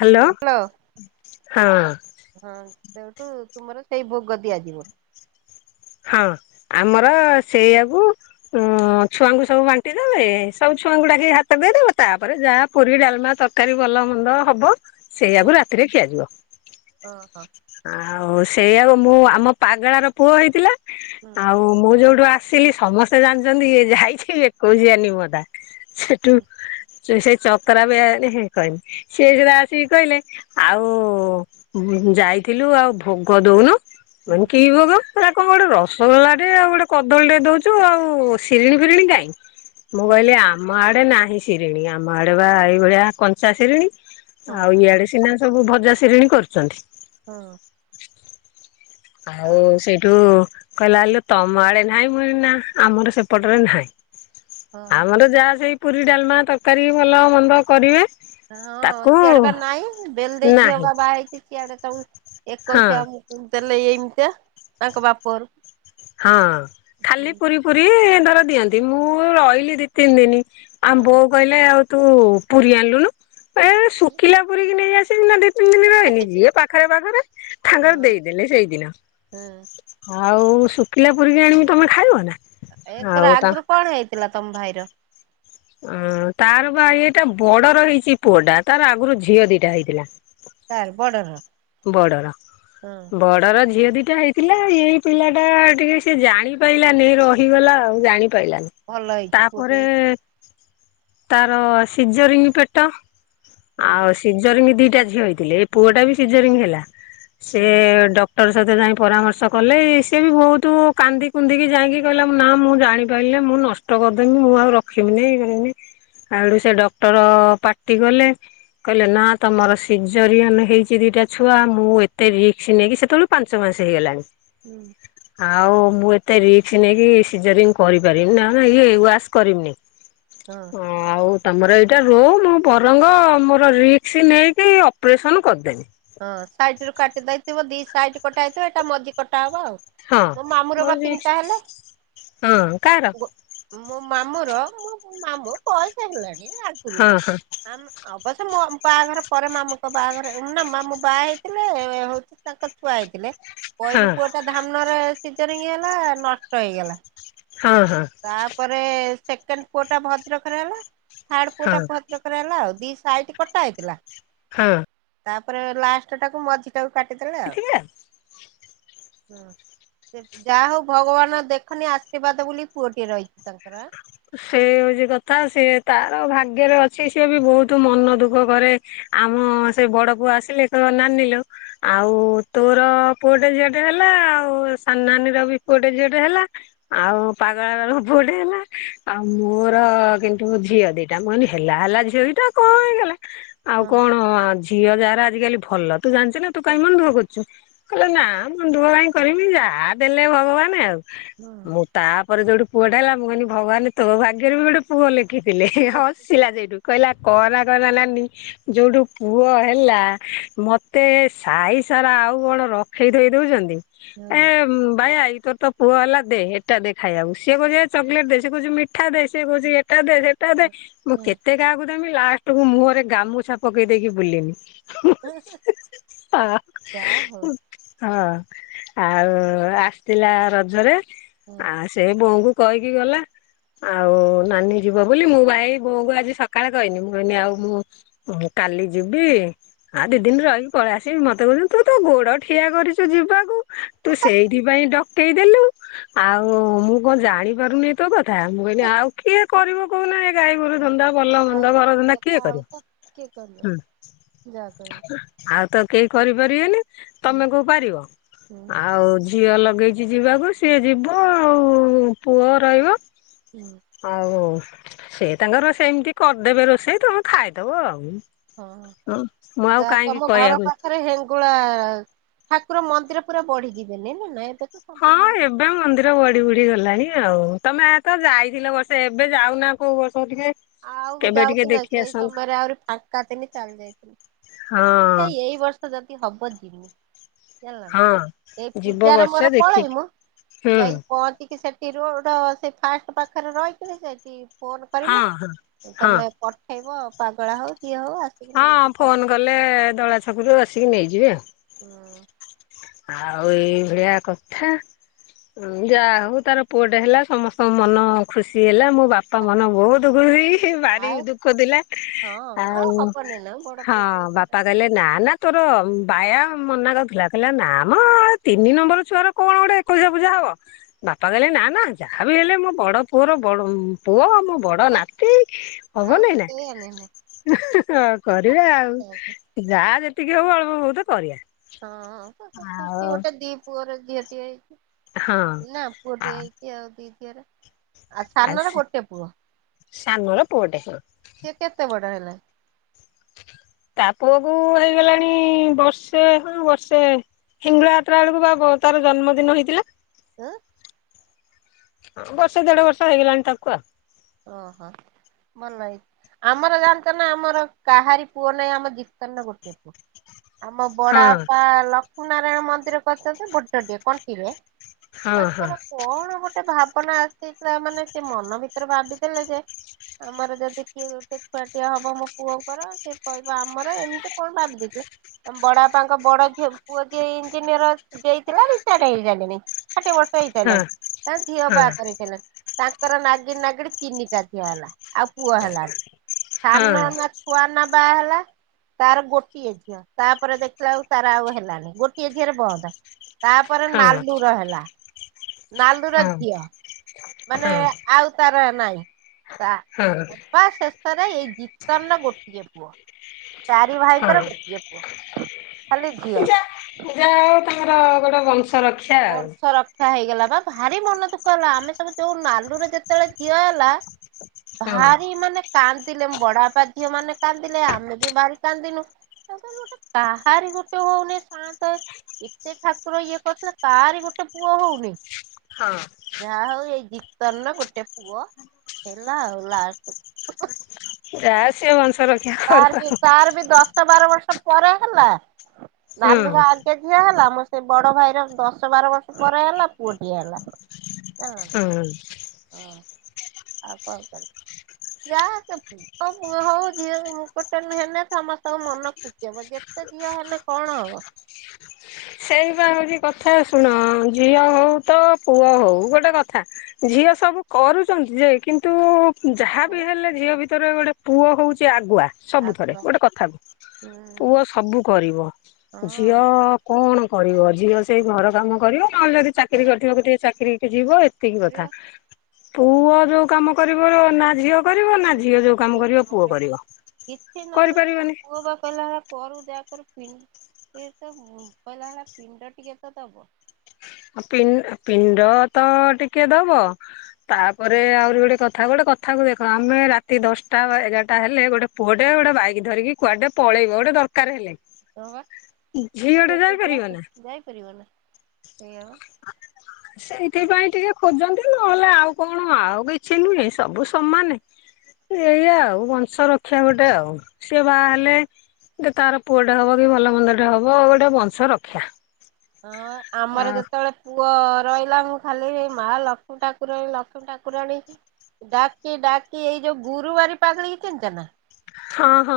Hello ଯିବ [unintelligible] ହଁ ହଁ ସେଇଟୁ ତୁମର ସେଇ ଭୋଗ ଦିଆଯିବ। ହଁ ଆମର ସେଇଆକୁ ଉଁ ଛୁଆଙ୍କୁ ସବୁ ବାଣ୍ଟିଦବେ ସବୁ ଛୁଆଙ୍କୁ ଡାକି ହାତ ଦୋଇଦେବେ ତାପରେ ଯା ପୁରୀ ଡାଲମା ତର କାରୀ ଭଲ ମନ୍ଦ ହବ ସେଇଆକୁ ରାତିରେ ଖିଆଯିବ ଓ ହ ଆଉ ସେଇଆକୁ ମୁଁ ଆମ ପଗେଳାର ପୁଅ ହେଇଥିଲା ହୁଁ ଆଉ ଉ ମୁଁ ଯୋଉଠୁ ଆସିଲି ସମସ୍ତେ ଜାଣିଚନ୍ତି ଇଏ ଯାଇଛି ଏକୋଇଶିଆ ନିମତା ସେଟୁ ହୁଁ ସେ ସେ ଚକରା ବି ଆଣିକି କଇଲେ ସିଏ ସୁଧା ଆସିକି କଇଲେ। ଆଉ ଯାଇଥିଲୁ ଆଉ ଭୋଗୋ ଦୋଉନୁ ହୁଁ ମୁଁ କଇଁନି କି ଭୋଗ? ହେରା କଁ ଗୋଟେ ରସଗୋଲା ଟେ ଆଉ ଗୋଟେ କଦଳୀ ଟେ ଦୋଉଚୁ ଆଉ ସିରିଣି, ଫିରିଣି କାଇଁ? ମୁଁ ହୁଁ କଇଲି ଆମ ଆଡେ ନାହିଁ ସିରିଣୀ ଆମ ଆଡେ ବା ଏଇଭଳିଆ କଞ୍ଚା ସିରିଣୀ। ହଁ ଆଉ ଇଆଡେ ସିନା ସବୁ ଭଜା ସିରିଣି କରୁଚନ୍ତି। ହଁ। ଆହୁ ଆଉ ସେଇଠୁ କୈଲା ଆଲୋ ତମ ଆଡେ ନାହିଁ, ମୁ କଇଲି ନା ଆମର ସେପଟରେ ନାହିଁ। ହଁ। ଆମର ଯାହା ସେଇ ପୁରୀ, ଡାଲମା, ତରକାରୀ, ଭଲ ମନ୍ଦ କରିବେ। ହଁ, ତାକୁ ସିଆଡେ ପା ନାଇଁ, ବେଲ ଦେଇ ଝିଅ ନାହିଁ ବା ବାହା ହେଇଚି ସିଆଡେ ସବୁ ହଁ ଏକୋଶିଆ ଦେଲେ ଏଇମିତିଆ ତାଙ୍କ ବାପରୁ ହଁ, ଖାଲି ପୁରୀ, ଫୁରି ଧର ଦିଅନ୍ତି, ମୁଁ ରହିଲି ଦି, ତିନ୍ ଦିନ୍। ଆମ୍ ବୋଉ କହିଲେ ଆଉ ତୁ ପୁରୀ ଆଣଲୁନୁ। ଏ ହଁ ଶୁଖିଲା ପୁରୀ କିି ନେଇ ଆସିବିନା ଦିତ୍ ତିନ୍ ଦିନ୍ ରହିନି ଯିଏ ପାଖରେ ପାଖରେ ଥାଙ୍କର ଦେଇଦେଲେ ସେଇଦିନ। ହଁ ଆଉ ଶୁଖିଲା ପୁରୀକି ଆଣିମି ତମେ ଖାଇବ ନା? ଏକେର ଆଉ ତା ଆଗୁରୁ କଣ ହେଇଥିଲା ତମ୍ ଭାଇର? ଅଁ, ତାର ବା ଏଇଟା ବଡର ହେଇଚି ପୁଅ ଟା, ତାର ଆଗୁରୁ ଝିଅ ଦିଟା ହେଇଥିଲା। କାର, ବଡର ବଡର, ହଁ ବଡର ଝିଅ ଦିଟା ହେଇ ଥିଲା, ଏଇ ପିଲା ଟା ଟିକେ ସିଏ ଜାଣି ପାଇଲାନେଇ ରହିଗଲା ଆଉ, ଜାଣିପାଇଲାନି। ଭଲ ହେଇଛି ପୁଅଟେ ତାପରେ ହେଇଛି ତାର ସିଜରିଙ୍ଗ୍ ପେଟ ହୁଁ ଆଉ ସିଜରିଙ୍ଗି ଦିଟା ଝିଅ ହେଇଥିଲେ, ଏ ପୁଅଟା ବି ସିଜରିଙ୍ଗି ହେଲା, ସେ ହଁ। ଡକ୍ ଡକ୍ଟର ସହିତ ଯାଇ ପରାମର୍ଶ କଲେ, ସିଏ ବି ଭୋହୁତୁ କାନ୍ଦି, କୁନ୍ଦିକି ଯାଇଁକି କହିଲା ନା ମୁ ଜାଣିପାଇଲନେଇ ମୁଁ ନଷ୍ଟ ଅଟ କରଦେମି ମୁଁ ଆଉ ରଖିମିନି, ଇଏ କରିମିନି। ଆଡୁ ସେ ଡକ୍ଟର ପାଟି ଗଲେ, କହିଲେ ନା ତମର ସିଜରିଆନ ହେଇଚ୍ ଦିଦିଟା ଛୁଆ ମୁଁ ଏତେ ରିକ୍ସ୍ ନେଇକି ସେତେଳୁ ପାଞ୍ଚ ମାସେ ହେଇଗଲାଣି। ହୁଁ ଆଉ ମୁଁ ଏତେ ରିକ୍ସି ନେଇକି ସିଜରିଂ କରିପାରିବିନି, ନା ମ ଇ ଏ ୱାସ୍ କରିମିନି। ହଁ। ମୁଁ ତମର ଏଇଟା ରୁମ୍, ମୁଁ ବରଙ୍ଗ ମୋର ରିକ୍ସି ନେଇକି ଅପ୍ରେସନ୍ କରଦେବି। ହଁ, ସାଇଟ ରୁ କାଟି ଦେଇଥିବ, ଦି ସାଇଟ୍ କଟା ହେଇଥିବ, ଏଇଟା ମଜି କଟା ହବ ଆଉ। ହଁ, ମୋ ମାମୁଁର ବା ମୋର ବି ତିନିଟା ହେଲେ ହଁ, କାର ମୋ ମାମୁ ର ମୋ ମାମୁ ପଇସା ହେଇଗଲାଣି ଆଗୁରୁ। ହଁ ହଁ ଆମ୍ ଅବଶ୍ୟ ମୋମ୍ ବାହାଘର ପରେ ମାମୁଁଙ୍କ ବାହାଘର ନା ମାମ୍ ମୁଁ ବାହା ହେଇଥଲେ ହେଉଛି ତାଙ୍କର୍ ଛୁଆ ହେଇଥିଲେ, ହଁ ପଇଲି ପୁଅଟା ସାହାନରେ ସିଜରିଙ୍ଗି ହେଲା ନଷ୍ଟ ଏଇଗଲା। ହଁ, ହଁ। ତାପରେ ସେକେଣ୍ଡ୍ ପୁଅ ଟା ଭଦ୍ରକରେ ହେଲା, ଥାଡ୍ ପୁଅ ହଁ ଟା ଭଦ୍ରକ୍ କରେ ହେଲା ଆଉ, ଦି ସାଇଟ୍ କଟା ହେଇଥଲା? ହଁ। ପରେ ଲାଷ୍ଟ୍ ଟାକୁ ମଝି ଟାକୁ କାଟିଦେଲେ ଆଉ, ଏଠିକା ହୁଁ। ଯା ହୋଉ ଭଗବାନ ଦେଖନି ଆଶୀର୍ବାଦ ବୋଲି ପୁଅଟିଏ ରହିଛି ତାଙ୍କର, ଆଁ। ସେ ହୋଉଛି କଥା, ସିଏ ତାର ଭାଗ୍ୟରେ ଅଛି, ସିଏ ବି ଭୋଉତ ମନ ଦୁଃଖ କରେ। ଆମ ସେ ବଡ ପୁଅ ଆସିଲେ କଇବ ନାନି ଲୋ ଆଉ ତୋର ପୁଅଟେ, ଝିଅଟେ ହେଲା ଆଉ, ସାନ ନାନୀ ର ବି ପୁଅଟେ, ଝିଅଟେ ହେଲା। ଆଉ ପାଗଳା ବେଳୁକୁ ପୁଅଟିଏ ହେଲା। ଆଉ ମୋର କିନ୍ତୁ ଝିଅ ଦିଟା, ମୁଁ କଇଲି ହେଲା ହେଲା ଝିଅ ଦିଟା କଁ ହେଇଗଲା। ହଁ ଆଉ କଣ ଝିଅ ଯାହାର ଆଜିକାଲି ଭଲ ତୁ ଜାଣଚୁ ନା ତୁ କାଇଁ ମନ୍ ଦୁଃଖ କରଚୁ। କହିଲେ ନା ମନ୍ ଦୁଃଖ କାଇଁ କରିବି ଯା ଦେଲେ ଭଗବାନ୍ ଆଉ। ମୁଁ ତାପରେ ଯୋଉଠି ପୁଅଟା ହେଲା ମୁଁ କହିଲି ଭଗବାନ ତୋ ଭାଗ୍ୟରେ ବି ଗୋଟେ। ପୁଅ ଲେଖିଥିଲେ ହଁ। ହସିଲା ଯେଠୁ କହିଲା କଅନା କଅନା ନାନି। ଯୋଉଠୁ ପୁଅ ହେଲା ମତେ ସାହି ସାରା ଆଉ କଣ ରଖେଇ ଥୋଇ ଦଉଛନ୍ତି। ଏ ହୁଁ ବାୟା ଦ୍ଭା ଇ ତୋର ତ ପୁଅ ହେଲା ଦେ ଏଟା ଦେ ଖାଇବାକୁ ସିଏ କହୁଚି ଚକଲେଟ ଦେ। ସେ କହୁଛି ମିଠା ଦେ ସେ କହୁଛି ଏଟା ଦେ ସେଟା ଦେ ମୁଁ ହୁଁ କେତେ କାହାକୁ ଦେମି ଲାଷ୍ଟକୁୁ ମୁହଁରେ ଗାମୁଛା ପକେଇ ଦେଇକି ବୁଲିମି। ହଁ ହଁ ଯା ହଉ। ହଁ ଆଉ ଆସିଥିଲା ରଜରେ ହଁ। ଆ ସେ ବୋଉଙ୍କୁ କହିକି ଗଲା। ଆଉ ନାନୀ ଯିବ ବୋଲି ମୁଁ ଭାଇ ବୋଉଙ୍କୁ ଆଜି ସକାଳେ କହନି ମୁଁ କହିଁନି ଆଉ ମୁଁ ଓ କାଲି ଯିବି ଆ ଦି ଦିନ ରହିକି ପଳେଇ ଆସିବି ମତେ କହୁଛନ୍ତି ତୁ ତ ଗୋଡ ଠିଆ କରିଚୁ ଯିବାକୁ। ତୁ ସେଇଥି ପାଇଁ ଡକେଇଦେଲୁ ଆଉ ମୁଁ କଣ ଜାଣିପାରୁନି। ତୋ କଥା ମୁଁ କହିନି ଆଉ କିଏ କରିବ କହୁନା ଏଇ ଗାଈ ଗୋରୁ ହୁଁ। ଧନ୍ଦା ଭଲଭନ୍ଦ ଘରଧନ୍ଦା କିଏ କରିବ ହୁଁ। ଯା ତମେ। ଆଉ ତ କେଇ କରିପାରିବେନି ହୁଁ ତମେ କଉପାରିବ ହୁଁ ଆଉ। ଝିଅ ଲଗେଇଚି ଯିବାକୁ ସିଏ ଯିବ ଆଉ ପୁଅ ରହିବ। ହୁଁ। ଆଉ ସେ ତାଙ୍କର ସେମିତି କରିଦେବେ ରୋଷେଇ ତମେ ଖାଇଦବ ଆଉ। ହଁ ମୁଁ ଆଉ ଯାହା କାହିଁକି ତମ ଘର କହିବାକୁ ପାଖରେ ହେନ ଗୁଳା ଠାକୁର ମନ୍ଦିର ପୁରା ବଢିଯିବେନି ନା ନାଇଁ ତ। ହଁ ସବୁ ମନ୍ଦିର ଏବେ ମନ୍ଦିର ବଢି ବଢି ଗଲାଣି ଆଉ ତମେ ଏତ ଯାଇଥିଲ ବର୍ଷେ ଏବେ ଯାଉନା କୋଉ ବର୍ଷ ଟିକେ ଆଉ କେବେ ଟିକେ ଯାଉଚିନା ଦେଖି ସେଇ ଆସନ୍ତ ସମୟରେ ଆହୁରି ଫାଙ୍କା ଥିନି ଚାଲି ଯାଇଥିନି। ହଁ ଦେଖିଆ ଏଇ ବର୍ଷ ଯଦି ହବ ଯିମି। ଜାଣିଲୁନା ହଁ ଏଇ ଯିବ ପୂଜାରେ ବର୍ଷେ ମୋର ଦେଖିକି ପଳେଇମୁ ହୁଁ ଯାଇକି ପହଞ୍ଚିକି ସେ କି ରୋଡ ସେ ଫାଷ୍ଟ ପାଖରେ ରହିଥିଲେ ସେଇଟି ଫୋନ ହଁ କରିମୁ। ହଁ ହଁ ତମେ ପଠେଇବ ପାଗଳା ହଉ କିଏ ହଉ ଆସିକି ହଁ ନେଇଯିବ ଫୋନ କଲେ ଦଳା ଛକରୁ ଆସିକି ନେଇଯିବେ ଆଉ। ହୁଁ। ଆଉ ଏଇ ଭଳିଆ କଥା। ହୁଁ ଯାହା ହଉ ତାର ପୁଅଟେ ହେଲା ସମସ୍ତଙ୍କ ମନ ଖୁସି ହେଲା ମୋ ବାପା ମନ ବହୁତ ଖୁସି। ସେ ହୁଁ ଭାରି ଆଉ ଦୁଃଖ ଥିଲା ହଁ ଆଉ ହବନି ନା ବଡ ହଁ ପୁଅଟିଏ ତାର। ବାପା କଇଲେ ନା ନା ତୋର ବାୟା ମନା କରୁଥିଲା। କଇଲା ନାମ ତିନି ନମ୍ବର ଛୁଆର କଣ ଗୋଟେ ଏକୋଉସିଆ ପୂଜା ହବ। ବାପା କହିଲେ ନା ନା ଯାହା ବିି ହେଲେ ମୋ ବଡ଼ ପୁଅର ବଡଉ ପୁଅ ମୋ ବଡ ଆ ନାତି ହବ ଆଉ ନାଇଁ ନା। ସେଇଆ ନୁହେଁ ହେଁ ହେଁ କରିବା ଆଉ ଯାହା ଯେତିକି ହୋଉ ଅଳ୍ପ ବହୁତ କରିବା। ହଁ ତ ସେ ଖୁସି ଆଉ ଗୋଟେ ଦି ପୁଅର ଝି଼ଅ ଟିଏ ହଁ ହେ ନା ପୁଅ ଟିଏ ହେଇଚି ଆଉ ଦି ଝିଅରେ। ଆଉ ସାନର ଗୋଟେ ପୁଅ, ସାନର ପୁଅଟେ ହଁ ସେ କେତେ ବଡ ହେଲା ତା ପୁଅକୁ ହେଇଗଲାଣି ବର୍ଷେ ହଁ ବର୍ଷେ। ହିଙ୍ଗଳା ଯାତ୍ରା ବେଳକୁ ବା ତାର ଜନ୍ମଦିନ ହେଇଥିଲା। ଆଁ ବର୍ଷେ ଦେଢ ବର୍ଷ ହେଇଗଲାଣି ତାକୁ ଆଉ। ଓ ହୋ ଭଲ ହେଇ ଆମର ଜାଣିଛ ନା ଆମର କାହାରି ପୁଅ ନାହିଁ ଆମ ଜୀତନ ର ଗୋଟେ ପୁଅ। ଆମ ହଁ ବଡାପା ଲକ୍ଷ୍ମୀ ନାରାୟଣ ମନ୍ଦିର କରିଛନ୍ତି, ବଡ ଟିଏ କଣ୍ଟିରେ। ହଁ ତାଙ୍କର ହଁ କଣ ଗୋଟେ ଭାବନା ଆସିଯାଇଥିଲା ମାନେ ସେ ମନ ଭି ତରେ ଭାବିଦେଲେ ଯେ ଆମର ଯଦି କିଏ ଗୋଟେ ଛୁଆଟିଆ ହବ ମୋ ପୁଅଙ୍କର ସେ କହିବ ଆମର ଏମିତି କଣ ଭାବି ଦେଇଥିଲେ। ଆମ ବଡପାଙ୍କ ବଡ ଝିଅ ପୁଅ ଯିଏ ଇଞ୍ଜିନିୟର ଦେଇଥିଲା ରିଟାଟ ହେଇସାଇଲେଣି। ଷାଠଏ ବର୍ଷ ହେଇଲାଣି ତାଙ୍କ ଝିଅ ହଁ ବାହା କରିସାଇଲେଣି ତାଙ୍କର ନାଗି କି ନାଗିଡ ତିନି ଝିଅ ହେଲା ଆଉ ପୁଅ ହେଲାନି ହଁ ସାନ ନା ଖୁଆ ନା ବାହା ହେଲା। ତାର ଗୋଟିଏ ଝିଅ ତାପରେ ଦେଖିଲା ଆଉ ତାର ଆଉ ହେଲାନି ଗୋଟିଏ ଝିଅରେ ବନ୍ଦ। ତାପରେ ହଁ ହଁ ନାଲଡୁର ହେଲା ନାଲଡୁର ହଁ ଝିଅ। ମାନେ ଆଉ ତାର ନାଇଁ ତା ହଁ ସବା ସେ ଶରେ ଏଇ ଜିତନର ଗୋଟିଏ ପୁଅ। ତାରି ହଁ ଭାଇଙ୍କର ହଁ ଗୋଟିଏ ପୁଅ ଖାଲି ଝିଅ। ଯା ଯାହା ହଉ ତାଙ୍କର ଗୋଟେ ବଂଶ ରକ୍ଷା ଆଉ। ବଂଶର ଖା ହେଇଗଲା ପା ଭାରି ମନ ଦୁଃଖ ହେଲା ଆମେ ସବୁ ଯୋଉ ନାଲୁର ଯେତେବେଳେ ଝିଅ ହେଲା ହଁ ଭାରି ମାନେ କାନ୍ଦିଲେ ମୋ ବଡାପା ଝିଅମାନେ କାନ୍ଦିଲେ ଆମେ ବି ଭାରି କାନ୍ଦିନୁ ଆମେ କହିଲୁ ଗୋଟେ କାହାରି ଗୋଟେ ହଉନି ସାଆନ୍ତେ ଏତେ ଠାକୁର ଇଏ କତ୍ ଲୋ କାରି ଗୋଟେ ପୁଅ ହଉନି। ହଁ। ଯାହା ହଉ ଏଇ ଗୀର୍ତନର ଗୋଟେ ପୁଅ ହେଲା ଆଉ ଲାଷ୍ଟୁ ଯା ସିଏ ବଂଶର ତାର ବି ତାର ବି ଦଶ ବାର ବର୍ଷ ପରେ ହେଲା ହୁଁ ନାଲୁର ଆଗେ ଝିଅ ହେଲା ମୋ ସେ ବଡ ଭାଇର ଦଶ ବାର ବର୍ଷ ପରେ ହେଲା ପୁଅଟିଏ ହେଲା। ଜାଣିଲ ହୁଁ। ନ୍। ଅ ଆଉ କଁ କରି ଯାହା ହଉ ସେ ପୁ ଅ ପୁଅ ହଉ ଝିଅ ମୁଁ ଗୋଟେ ହେନେ ହେନେ ସମସ୍ତଙ୍କ ମନ ଖୁସି ହବ ଯେତେ ଝିଅ ହେଲେ କଣ ହବ। ସେଇ ବା ହଉଛି କଥା ଶୁଣ ଝିଅ ହଉ ତ ପୁଅ ହଉ ଗୋଟେ କଥା ଝିଅ ସବୁ କରୁଚନ୍ତି ଯେ କିନ୍ତୁ ଯାହା ବି ଆଉ ହେଲେ ଝିଅ ଭିତରେ ଗୋଟେ ପୁଅ ହଉଚି ଆଗୁଆ। ସବୁଥରେ ହୁଁ ଗୋଟେ କଥାକୁ ପୁଅ ସବୁ କରିବ ଝିଅ ହଁ କଣ କରିବ ଝିଅ ସେଇ ଘର କାମ କରିବ ନହେଲେ ଯଦି ଚାକିରି କରିଥିବକୁ ଟିକେ ଚାକିରିକି ଯିବ ଏ ତିକି କଥା କରିବା ପୁଅ ଯୋଉ କାମ କରିବାର ନା ଝିଅ କରିବ ନା ଝିଅ ଯୋଉ କାମ କରିବ ପୁଅ କରିବ କିଛି ନହେଲେ ମୋ କରିପାରିବେନି। ପୁଅ ବା କଇଲା ଭଳା କରୁ ଯା କରୁ ପିନ୍ ଟିକେ ତ ଉଁ କହିଲା ଭଳିଆ ପିଣ୍ଡ ଟିକେ ତ ଦବ। ଆଉ ପିନ୍ ଆଉ ପିଣ୍ଡ ତ ଟିକେ ଦବ। ତାପରେ ଆହୁରି ଗୋଟେ କଥା ଗୋଟେ କଥାକୁ ଦେଖ ଆମେ ରାତି ଦଶଟା ବା ଏଗାରଟା ହେଲେ ଗୋଟେ ପୁଅଟେ ଗୋଟେ ବାଇକ ଧରିକି କୁଆଡେ ପଳେଇବ ଗୋଟେ ଦରକାର ହେଲେ। ହଁ ବା ଝିଅଟେ ଯାଇପାରିବ [unintelligible] ନା ଯାଇପାରିବ ନା ସେଇଆ ବା। ସେଇଥିପାଇଁ ଟିକେ ଖୋଜନ୍ତି ନହେଲେ ଆଉ କଣ ଆଉ କିଛି ନୁହେଁ ସବୁ ସମାନେ। ଉ ଏଇଆ ଆଉ ବଂଶ ରକ୍ଷା ଗୋଟେ ଆଉ ସିଏ ବାହା ହେଲେ ଯେ ତାର ପୁଅଟେ ହବ କି ଭଲ ମନ୍ଦଟେ ହବ ଗୋଟେ ବଂଶ ରକ୍ଷା। ହଁ ବା ଆମର ଯେତବେଳେ ପୁଅ ରଇଲା ମୁଁ ଖାଲି ହେଇ ମା ଲକ୍ଷ୍ମୀ ଠାକୁରାଣୀ ଲକ୍ଷ୍ମୀ ଠାକୁରାଣୀ ଡାକି ଡାକି ଏଇ ଯୋଉ ଗୁରୁବାରୀ ପାଗିଳିକି ଚିନଚ ନା। ହଁ ହଁ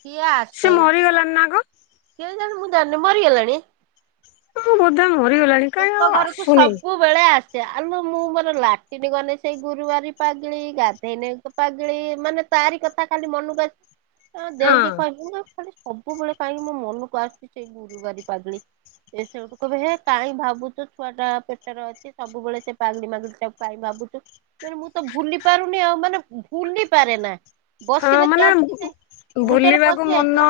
ସିଏ ଆସେ ସିଏ ମରିଗଲାଣି ନା କଁ। କେଜାଣି ମୁଁ ଜାଣିନି ମରିଗଲାଣି। ହୁଁ ବୋଧେ ମରିଗଲାଣି। କାହିଁ ଏଙ୍କ ଆଉ ଘରୁକୁ ଆସୁନି ସବୁ ବେଳେ ଆସେ ଆଲୋ ମୁଁ ମୋର ଲାଟିନୀ ଗନେ ସେଇ ଗୁରୁବାରୀ ପାଗିଳି ଗାଧେଇନେ ପାଗିଳି ମାନେ ତାରି କଥା ଖାଲି ମନୁକୁ ଆସ୍ ଏ ଆମ ହଁ ଦେଇଙ୍କି କହିଲି ମୁଁ କହିବି ଖାଲି ସବୁବେଳେ କାହିଁକି ମୋ ମନୁକୁ ଆସୁଚି ଛେଇ ଗୁରୁବାରୀ ପାଗିଳି ଏ ସବୁକୁ କହିବ ହେ କାଇଁ ଭାବୁଚୁ ଛୁଆଟା ପେଟେରେ ଅଛି ସବୁବେଳେ ସେ ପାଗିଳି ମାଗିଳିଟାକୁ କାଇଁ ଭାବୁଚୁ। ମୁଁ କଇନି ମୁଁ ତ ଭୁଲି ପାରୁନି ଆଉ ମାନେ ଉ ଭୁଲି ପାରେ ନା। ହଁ ବସିଲେ ମାନେ ଉଁ ଚଟିକି ଉଁ ସେ ଉଁ ମୁଣ୍ଡରେ ଭୁଲିବାକୁ ପଶିଯାଇଥିଲା ମନ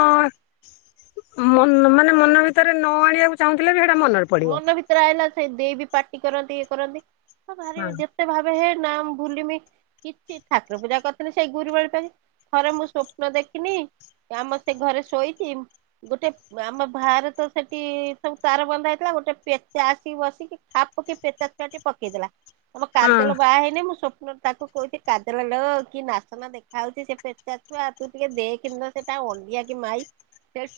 ମନ୍ ମାନେ ମନ ଭିତରେ ନ ଆଣିବାକୁ ଚାହୁଁଥିଲେ ବି ହେଇଟା ମନରେ। ପଡିବ। ମନ ଭିତେରେ ଆଇଲା ସେଇ ଦେଇ ବି ପାଟି କରନ୍ତି ଇଏ କରନ୍ତି ଆ ଭାରି ହଁ ବି ଯେ ଯେତେଭାବେ ହେଁ ନା ମୁଁ ଭୁଲିମି। କିଛି ଠାକୁର ପୂଜା କରିଥିଲେ ସେଇ ଗୁରୁବାର ପାଇଁ ଥରେ ମୁଁ ସ୍ଵପ୍ନ ଦେଖିନି। ଆମ ସେ ଘରେ ଶୋଇଛି ଗୋଟେ ଆମ ବାହାରେ ତ ସେଠି ସବୁ ତାର ବନ୍ଧା ହେଇ ଗୋଟେ ପେଚା ଆସିକି ବସିକି ଖାପ୍କି ପେଟା ଛୁଆଟି ପକେଇଦେଲା। ଆମ ହଁ କାଜଲ ବାହା ହେଇନି ମୁଁ ସ୍ୱପ୍ନ ତାକୁ କହୁଥିଲି କାଜଲ ଲୋ କି ନାଶନା ଦେଖାଯାଉଛି ସେ ପେଚା ଛୁଆ ତୁ ଟିକେ ଦେଖେ ନା ସେଟା ଅଣ୍ଡିଆ କି ମାଇ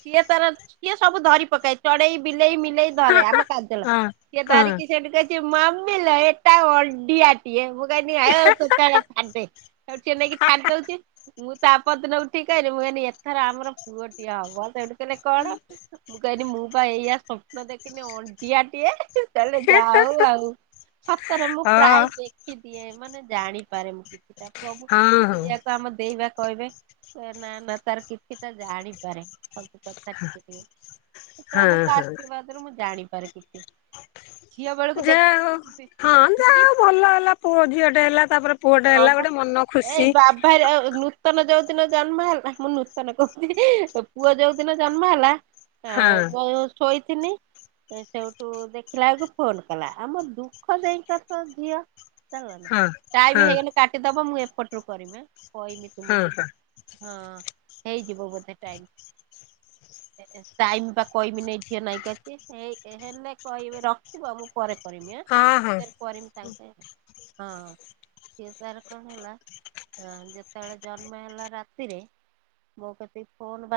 ସିଏ ତାର ସିଏ ସବୁ ଧରି ପକାଏ ଚଢେଇ ବିଲେଇ ମିଲେଇ ଆମ କାଜଲ ହଁ କିଏ ହଁ ଧରିକି ସେଠି କହୁଛି ମମିଲୋ ଏଟା ଅଡିଆ ସିଏ ମୁଁ କଇଲି ହଉ ତୁ ତାର ଛାଡ଼ଦେ ହେଠୁ ସିଏ ନେଇକି ଛାଡ଼ି ଦଉଚି। ମୁଁ ତାପରଦିନ ଉଠିକି କହିଲି ମୁଁ କଇଁଲି ଏଥର ଆମର ପୁଅ ଟିଏ ହବ ସେଇଠୁ କହିଲେ କଣ? ମୁଁ କହିଲି ମୁଁ ପା ଏଇଆ ସ୍ୱପ୍ନ ଦେଖ ଅଣ୍ଡିଆଟିଏ ତାହଲେ ଯାହା ହଉ ଆଉ ସତରେ ମୁଁ ହଁ ଅ ପ୍ରାୟ ଦେଖେ ଦେଖିଦିଏ ମାନେ ଜାଣିପାରେ ମୁଁ କିଛିଟା ପ୍ରଭୁ ହଁ ହଁ। ଆକୁ ଆମ ଦେଇବା କହିବେ ନା ନା ତାର କିଛିଟା ଜାଣିପାରେ ସବୁ କଥା ଟିକେ ଟିକେ ହଁ ପ୍ରଭୁଙ୍କ ହଁ ଆଶୀର୍ବାଦରୁ ମୁଁ ଜାଣିପାର କିଛି। ଝିଅ ବେଳକୁ ଯାହା ହଉ ଦେଖିଥିଲି ହଁ ଯା ବିରି ହଉ ଭଲ ହେଲା ପୁଅ ଝିଅଟେ ହେଲା ତାପରେ ପୁଅଟା ହଁ ହେଲା ବା ଗୋଟେ ମନ ଖୁସି ଏଇ ବାବୁ ଭାଇର ଆ ନୂତନ ଯୋଉ ଦିନ ଜନ୍ମ ହେଲା ମୁଁ ନୂତନ କହୁଛି ପୁଅ ଯୋଉଦିନ ଜନ୍ମ ହେଲା ଆ ହଁ ମୁଁ ଶୋଇଥିନି ସେଉଠୁ ଦେଖିଲା ବେଳକୁ ଫୋନ କଲା ଆମ ଦୁଃଖ ଯାଇକ ତ ଝିଅ ଚାଲା ନା ହଁ ଟାଇମ୍ ହଁ ହେଇନି କାଟିଦବ ମୁଁ ଏପଟରୁୁ କରିମି କହିମି ହଁ ତୁମକୁୁ? ହଁ ହଁ ହେଇଯିବ ବୋଧେ ଟାଇମ୍। ଟାଇମ ବା କହିମି ନାଇ ଝିଅ ନାଇଁ ଅଇକା। ହେଇ ହେଲେ କହିବ ରଖିବ ମୁଁ ପରେ ଫୋ କରିମି ହଁ ହଁ। ହାଁ କରିମି ସାଙ୍ଗେ ସାଙ୍ଗେ ହଁ। ସିଏ ତାର କଣ ହେଲା ଅ ଯେତେବେଳେ ଜନ୍ମ ହେଲା ରାତିରେ ମୋ କତିକି ଫୋନ ବା